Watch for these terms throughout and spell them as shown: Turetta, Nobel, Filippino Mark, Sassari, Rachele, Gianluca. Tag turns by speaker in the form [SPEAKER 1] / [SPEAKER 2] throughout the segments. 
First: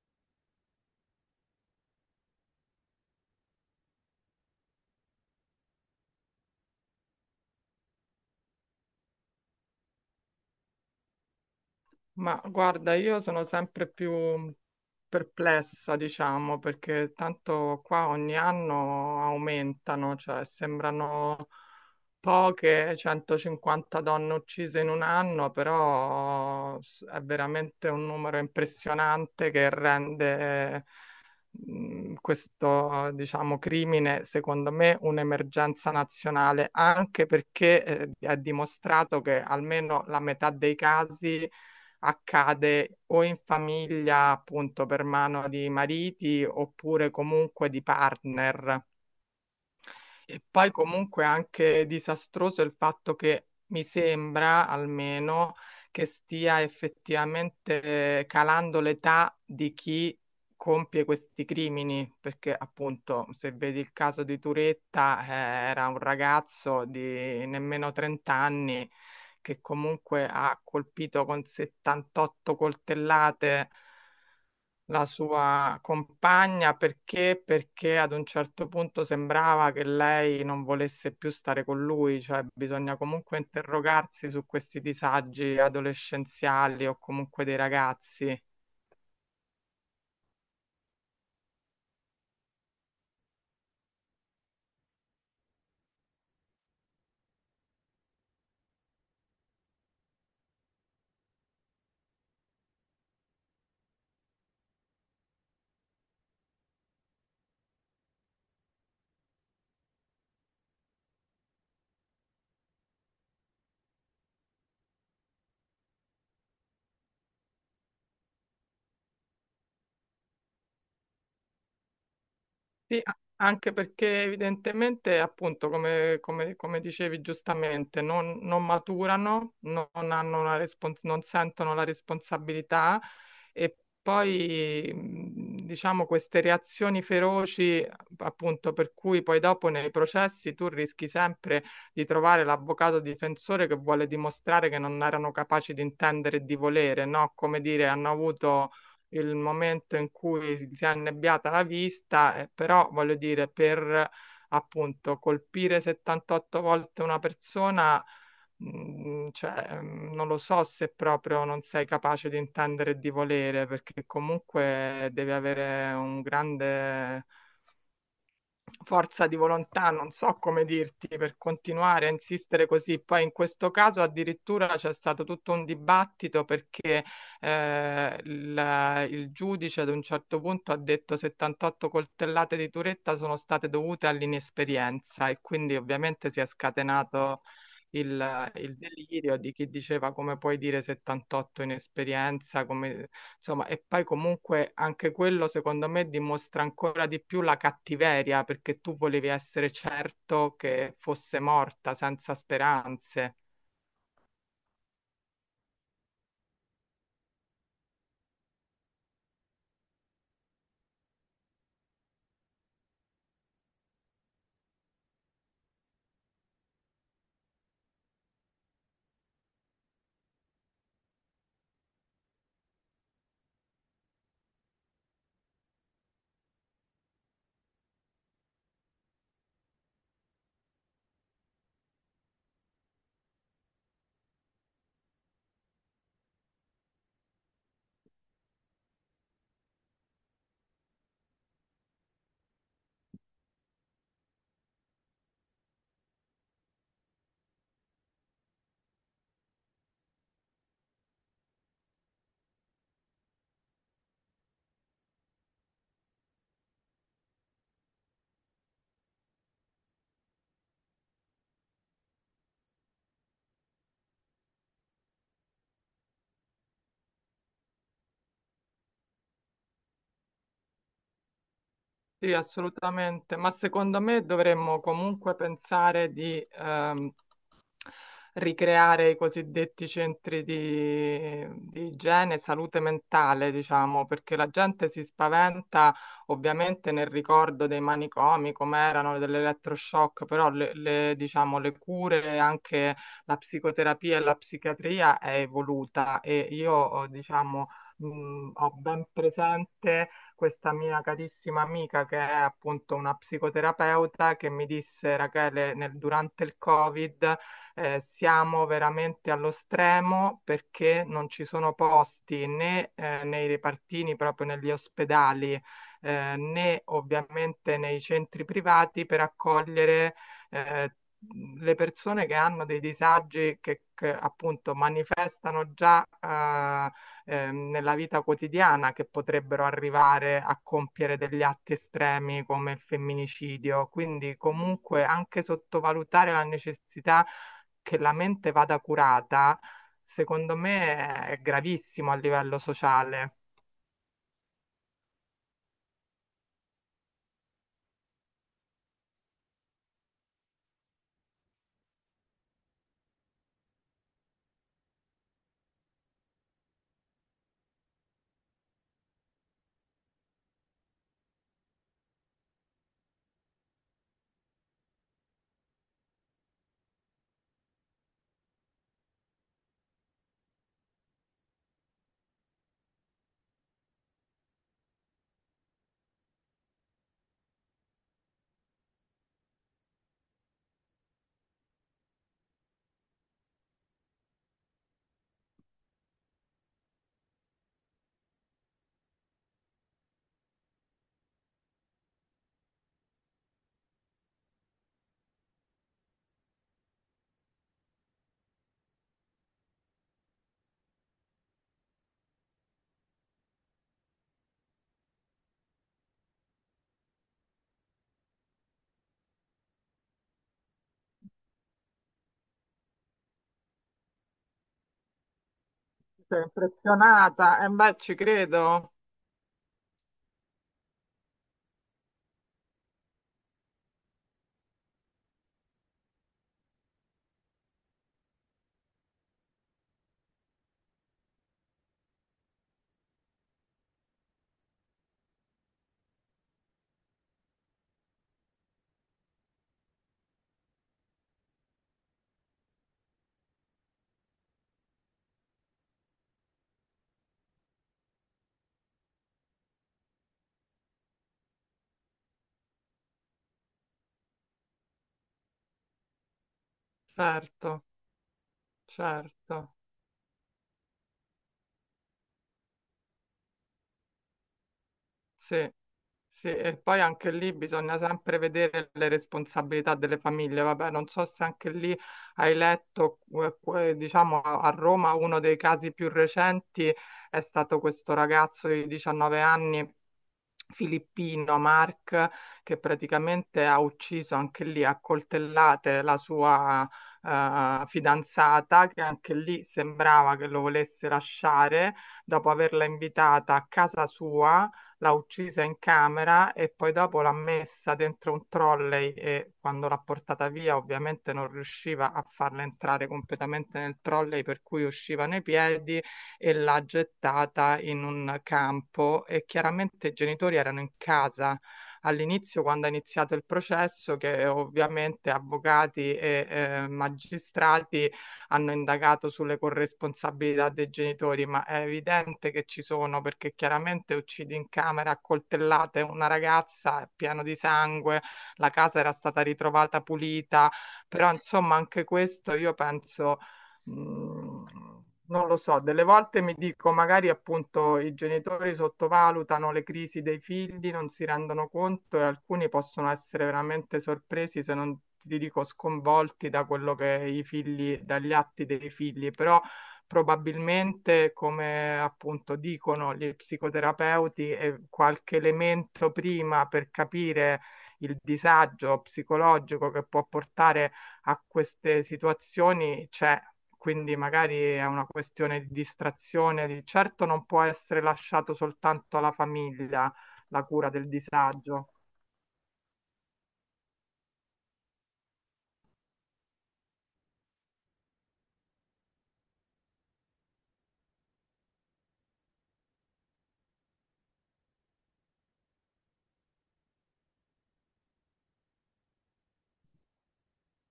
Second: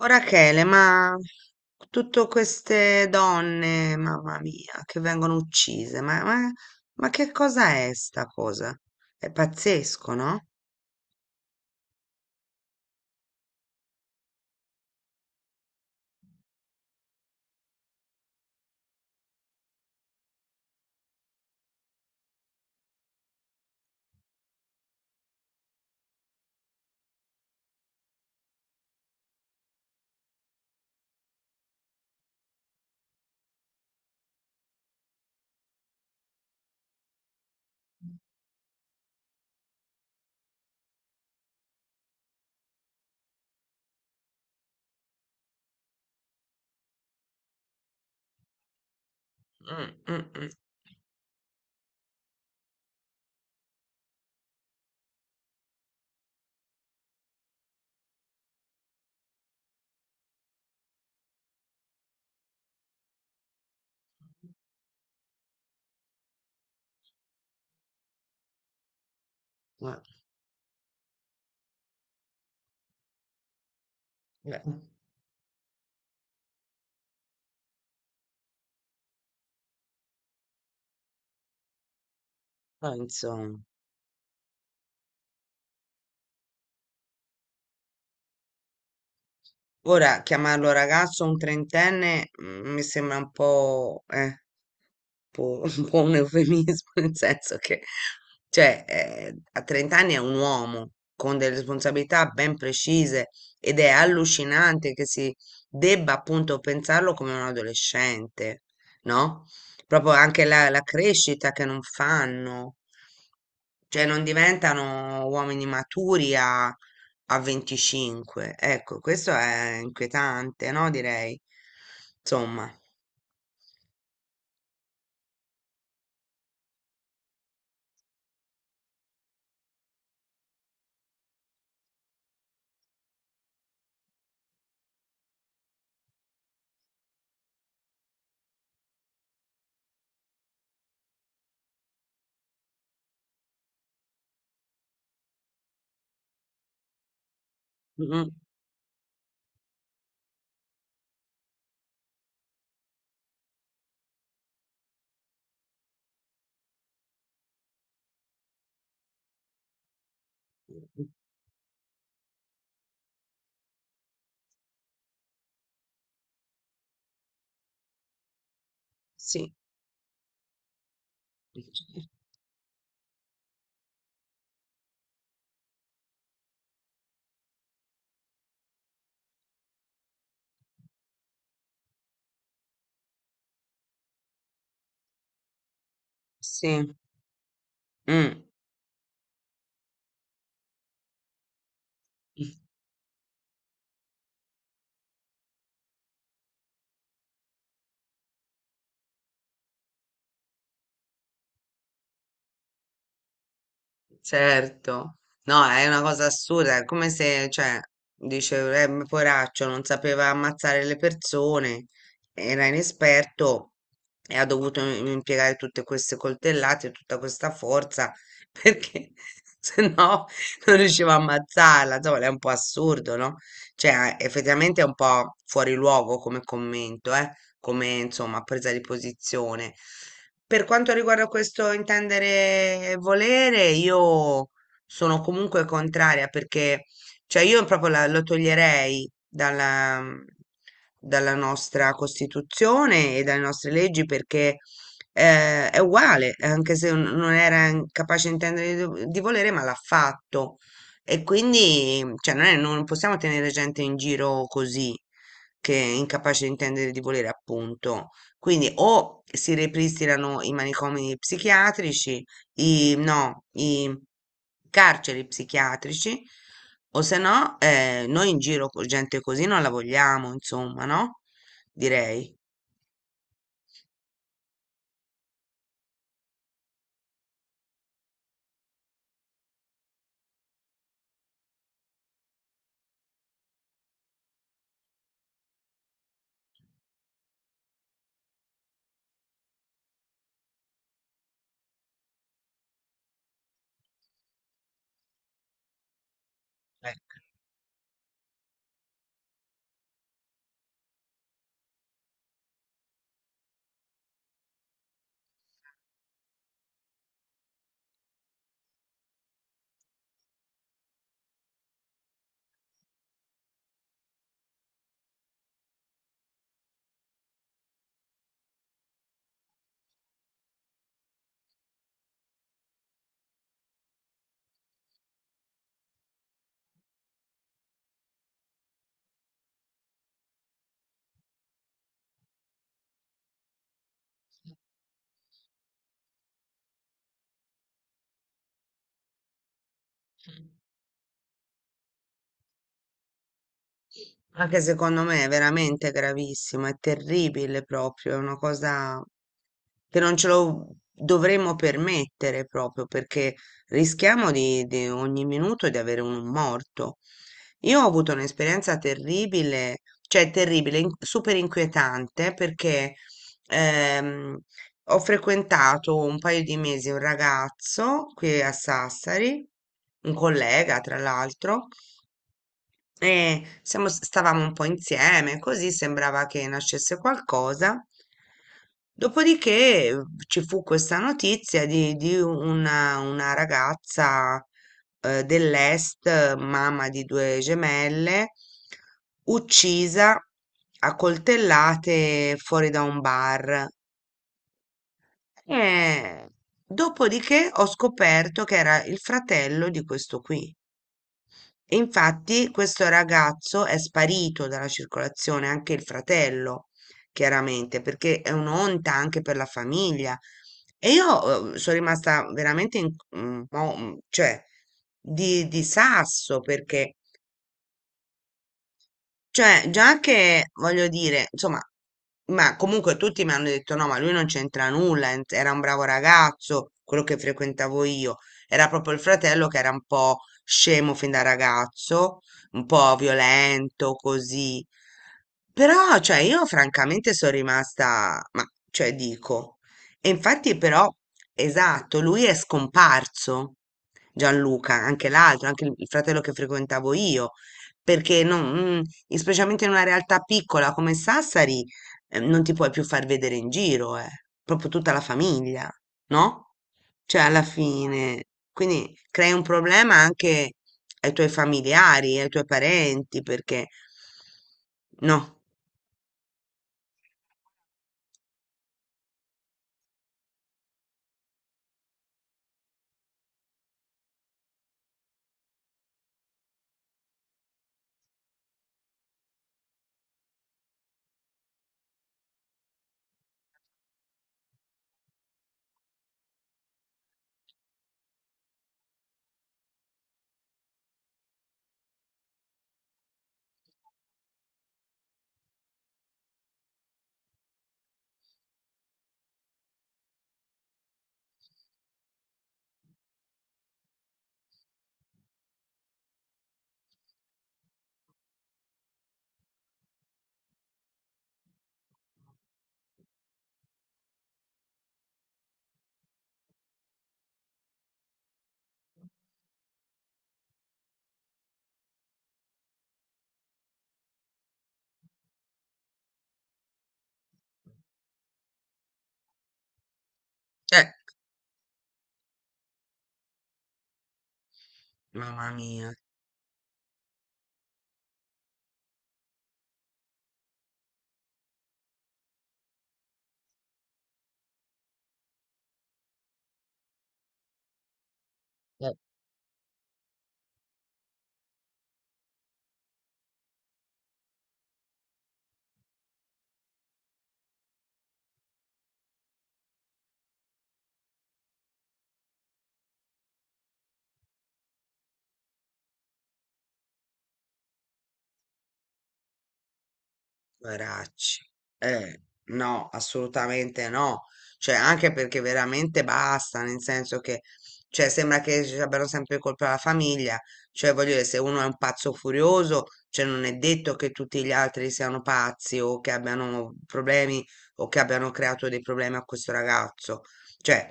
[SPEAKER 1] Oh, Rachele, ma tutte queste donne, mamma mia, che vengono uccise, ma che cosa è sta cosa? È pazzesco, no?
[SPEAKER 2] Ma guarda, io sono sempre più perplessa, diciamo, perché tanto qua ogni anno aumentano, cioè sembrano poche, 150 donne uccise in un anno, però è veramente un numero impressionante che rende questo, diciamo, crimine, secondo me, un'emergenza nazionale, anche perché è dimostrato che almeno la metà dei casi accade o in famiglia, appunto, per mano di mariti oppure comunque di partner.
[SPEAKER 1] Mm, mm,
[SPEAKER 2] E
[SPEAKER 1] mm.
[SPEAKER 2] poi comunque anche disastroso il fatto che mi sembra almeno che stia effettivamente calando l'età di chi compie questi crimini, perché appunto se vedi il caso di Turetta, era un ragazzo di nemmeno 30 anni che
[SPEAKER 1] Ma-
[SPEAKER 2] comunque ha colpito con 78 coltellate
[SPEAKER 1] beh,
[SPEAKER 2] la sua compagna perché? Perché ad un certo punto sembrava che lei non volesse più stare con lui, cioè
[SPEAKER 1] ma
[SPEAKER 2] bisogna comunque
[SPEAKER 1] insomma,
[SPEAKER 2] interrogarsi su questi disagi adolescenziali o comunque dei ragazzi.
[SPEAKER 1] ora chiamarlo ragazzo un trentenne mi sembra un po', po' un po' un eufemismo, nel senso che, cioè, a 30 anni è un uomo con delle responsabilità ben precise ed è allucinante che si debba appunto pensarlo come un adolescente, no? Proprio anche la crescita che non fanno, cioè non diventano uomini maturi a 25. Ecco, questo è inquietante, no? Direi. Insomma.
[SPEAKER 2] Sì, anche perché evidentemente, appunto, come dicevi giustamente, non maturano, non sentono la responsabilità e poi, diciamo, queste reazioni feroci, appunto, per cui poi dopo nei processi tu rischi sempre di trovare l'avvocato difensore che vuole dimostrare che non erano capaci di intendere e di volere, no? Come dire, hanno
[SPEAKER 1] Mm,
[SPEAKER 2] avuto il momento in cui si è annebbiata la vista, però voglio dire, per appunto colpire 78 volte una persona, cioè, non lo so se
[SPEAKER 1] mm.
[SPEAKER 2] proprio non sei capace di intendere e di volere, perché comunque devi avere un grande forza di
[SPEAKER 1] Sì.
[SPEAKER 2] volontà, non so come dirti, per continuare a insistere così. Poi in questo caso addirittura c'è stato tutto un dibattito perché il giudice ad un certo punto ha detto 78 coltellate di Turetta sono state dovute all'inesperienza e quindi ovviamente si è
[SPEAKER 1] Sì,
[SPEAKER 2] scatenato il,
[SPEAKER 1] mm,
[SPEAKER 2] il delirio di chi diceva come puoi dire 78 inesperienza, come, insomma, e poi comunque anche quello secondo me dimostra ancora di più la cattiveria, perché tu volevi essere certo che fosse morta senza speranze.
[SPEAKER 1] certo. No, è una cosa assurda, è come se, cioè, dice, ma poraccio, non sapeva ammazzare le persone, era inesperto e ha dovuto impiegare tutte queste coltellate, tutta questa forza, perché se no non riusciva a ammazzarla. Insomma, è un po' assurdo, no? Cioè, effettivamente è un po' fuori luogo come commento, come insomma presa di posizione. Per quanto riguarda questo intendere e volere, io sono comunque contraria perché cioè io proprio lo toglierei dalla, dalla nostra Costituzione e dalle nostre leggi perché è uguale, anche se non era capace di intendere di di volere, ma l'ha fatto. E quindi, cioè, non possiamo tenere gente in giro così. Che è incapace di intendere e di volere, appunto. Quindi o si ripristinano i manicomi psichiatrici, i carceri psichiatrici, o se no, noi in giro con gente così non la vogliamo, insomma, no?
[SPEAKER 2] Sì,
[SPEAKER 1] Direi.
[SPEAKER 2] assolutamente, ma secondo me dovremmo comunque pensare di ricreare i cosiddetti centri di igiene e salute mentale, diciamo, perché la gente si spaventa ovviamente nel ricordo dei manicomi, come erano dell'elettroshock, però diciamo, le cure, anche la psicoterapia e la psichiatria è evoluta e io, diciamo, ho ben presente questa mia carissima amica che è appunto una psicoterapeuta che mi disse, Rachele, durante il Covid siamo veramente allo stremo perché non ci sono posti né nei repartini, proprio negli ospedali, né ovviamente nei centri privati per accogliere eh, le persone che hanno dei disagi che appunto manifestano già nella vita quotidiana che potrebbero arrivare a compiere degli atti estremi come il femminicidio. Quindi comunque anche sottovalutare la necessità che la mente vada curata, secondo me è gravissimo a livello sociale.
[SPEAKER 1] Anche secondo me è veramente gravissimo, è terribile proprio, è una cosa che non ce lo dovremmo permettere proprio perché rischiamo di ogni minuto di avere un morto. Io ho avuto un'esperienza terribile, cioè terribile, super inquietante perché ehm, ho frequentato un paio di mesi un ragazzo qui a Sassari, un collega tra l'altro. E stavamo un po' insieme, così sembrava che nascesse qualcosa. Dopodiché ci fu questa notizia di una ragazza dell'est, mamma di due gemelle, uccisa a coltellate fuori da un bar. E dopodiché ho scoperto che era il fratello di questo qui. E infatti questo ragazzo è sparito dalla circolazione, anche il fratello, chiaramente, perché è un'onta anche per la famiglia. E io sono rimasta veramente in, cioè, di sasso
[SPEAKER 2] Sei
[SPEAKER 1] perché
[SPEAKER 2] impressionata? E beh, ci credo.
[SPEAKER 1] cioè, già che voglio dire, insomma, ma comunque tutti mi hanno detto no, ma lui non c'entra nulla, era un bravo ragazzo, quello che frequentavo io, era proprio il fratello che era un po' scemo fin da ragazzo, un po' violento, così. Però, cioè, io francamente sono rimasta, ma, cioè, dico, e infatti però, esatto, lui è scomparso, Gianluca, anche l'altro, anche il fratello che frequentavo io perché specialmente in una realtà piccola come Sassari, non ti puoi più far vedere in giro, proprio tutta la famiglia, no? Cioè, alla
[SPEAKER 2] Certo,
[SPEAKER 1] fine, quindi crei un
[SPEAKER 2] certo.
[SPEAKER 1] problema anche ai tuoi familiari, ai tuoi parenti, perché no,
[SPEAKER 2] Sì, sì. E poi anche lì bisogna sempre vedere le responsabilità delle famiglie. Vabbè, non so se anche lì hai letto, diciamo, a Roma uno dei casi più recenti è stato questo ragazzo di 19 anni Filippino Mark che praticamente ha ucciso anche lì a coltellate la sua fidanzata, che anche lì sembrava che lo volesse lasciare, dopo averla invitata a casa sua, l'ha uccisa in camera e poi dopo l'ha messa dentro un trolley e quando l'ha portata via ovviamente non riusciva a farla entrare completamente nel trolley per cui uscivano i piedi e l'ha gettata in un campo e chiaramente i genitori erano in casa all'inizio quando è iniziato il processo che ovviamente avvocati e magistrati hanno indagato sulle corresponsabilità dei genitori, ma è evidente che ci sono perché chiaramente uccidi in camera a coltellate una ragazza pieno di sangue, la casa era stata ritrovata pulita,
[SPEAKER 1] eh,
[SPEAKER 2] però insomma anche questo io penso Mm, non
[SPEAKER 1] mamma
[SPEAKER 2] lo so,
[SPEAKER 1] mia.
[SPEAKER 2] delle volte mi dico, magari appunto i genitori sottovalutano le crisi dei figli, non si rendono conto e alcuni possono essere veramente sorpresi, se non ti dico sconvolti da quello che i figli, dagli atti dei figli, però probabilmente, come appunto dicono gli psicoterapeuti, qualche elemento prima per capire il disagio psicologico che può portare a queste situazioni c'è, quindi magari è una questione di distrazione, certo non può essere lasciato soltanto alla famiglia la cura del
[SPEAKER 1] Poveracci.
[SPEAKER 2] disagio,
[SPEAKER 1] Eh, no, assolutamente no. Cioè, anche perché veramente basta, nel senso che, cioè, sembra che ci abbiano sempre colpa la famiglia. Cioè, voglio dire, se uno è un pazzo furioso, cioè, non è detto che tutti gli altri siano pazzi o che abbiano problemi o che abbiano creato dei problemi a questo ragazzo. Cioè,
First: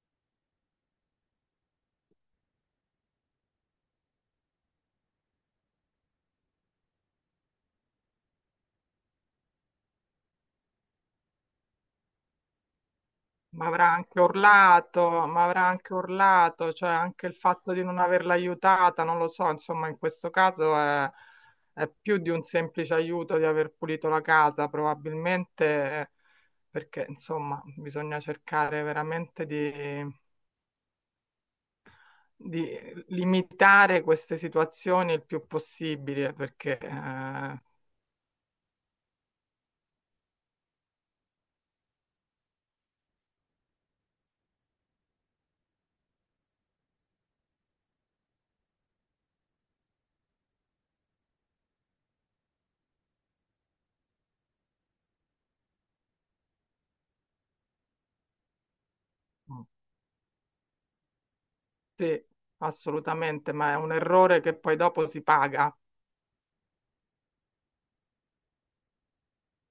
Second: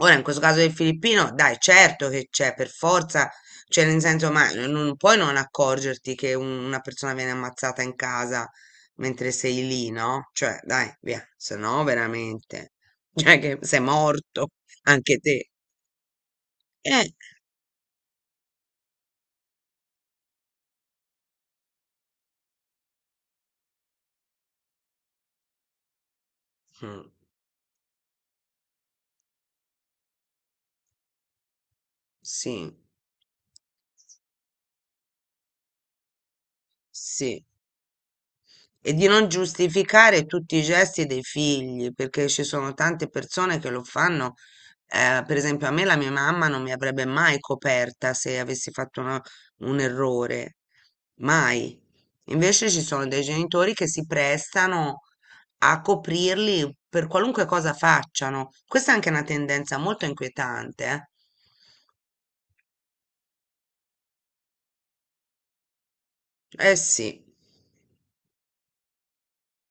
[SPEAKER 1] ora, in questo caso del filippino, dai, certo che c'è, per forza, cioè nel senso, ma non puoi non accorgerti che una persona viene ammazzata in casa mentre sei lì, no? Cioè, dai, via, se no veramente, cioè che
[SPEAKER 2] ma
[SPEAKER 1] sei
[SPEAKER 2] avrà anche
[SPEAKER 1] morto, anche
[SPEAKER 2] urlato, ma
[SPEAKER 1] te.
[SPEAKER 2] avrà anche urlato, cioè
[SPEAKER 1] Eh,
[SPEAKER 2] anche il fatto di non averla aiutata, non lo so, insomma, in questo caso è più di un semplice aiuto di aver pulito la casa, probabilmente eh, perché,
[SPEAKER 1] mm,
[SPEAKER 2] insomma, bisogna cercare veramente di
[SPEAKER 1] sì,
[SPEAKER 2] di limitare queste situazioni il più possibile, perché
[SPEAKER 1] sì. E di non giustificare tutti i gesti dei figli, perché ci sono tante persone che lo fanno. Per esempio, a me la mia mamma non mi avrebbe mai coperta se avessi fatto un errore, mai. Invece ci sono dei genitori che si prestano a coprirli per qualunque cosa facciano. Questa è anche una tendenza molto inquietante,
[SPEAKER 2] sì, assolutamente, ma è un errore che poi dopo si paga.
[SPEAKER 1] eh? Eh sì.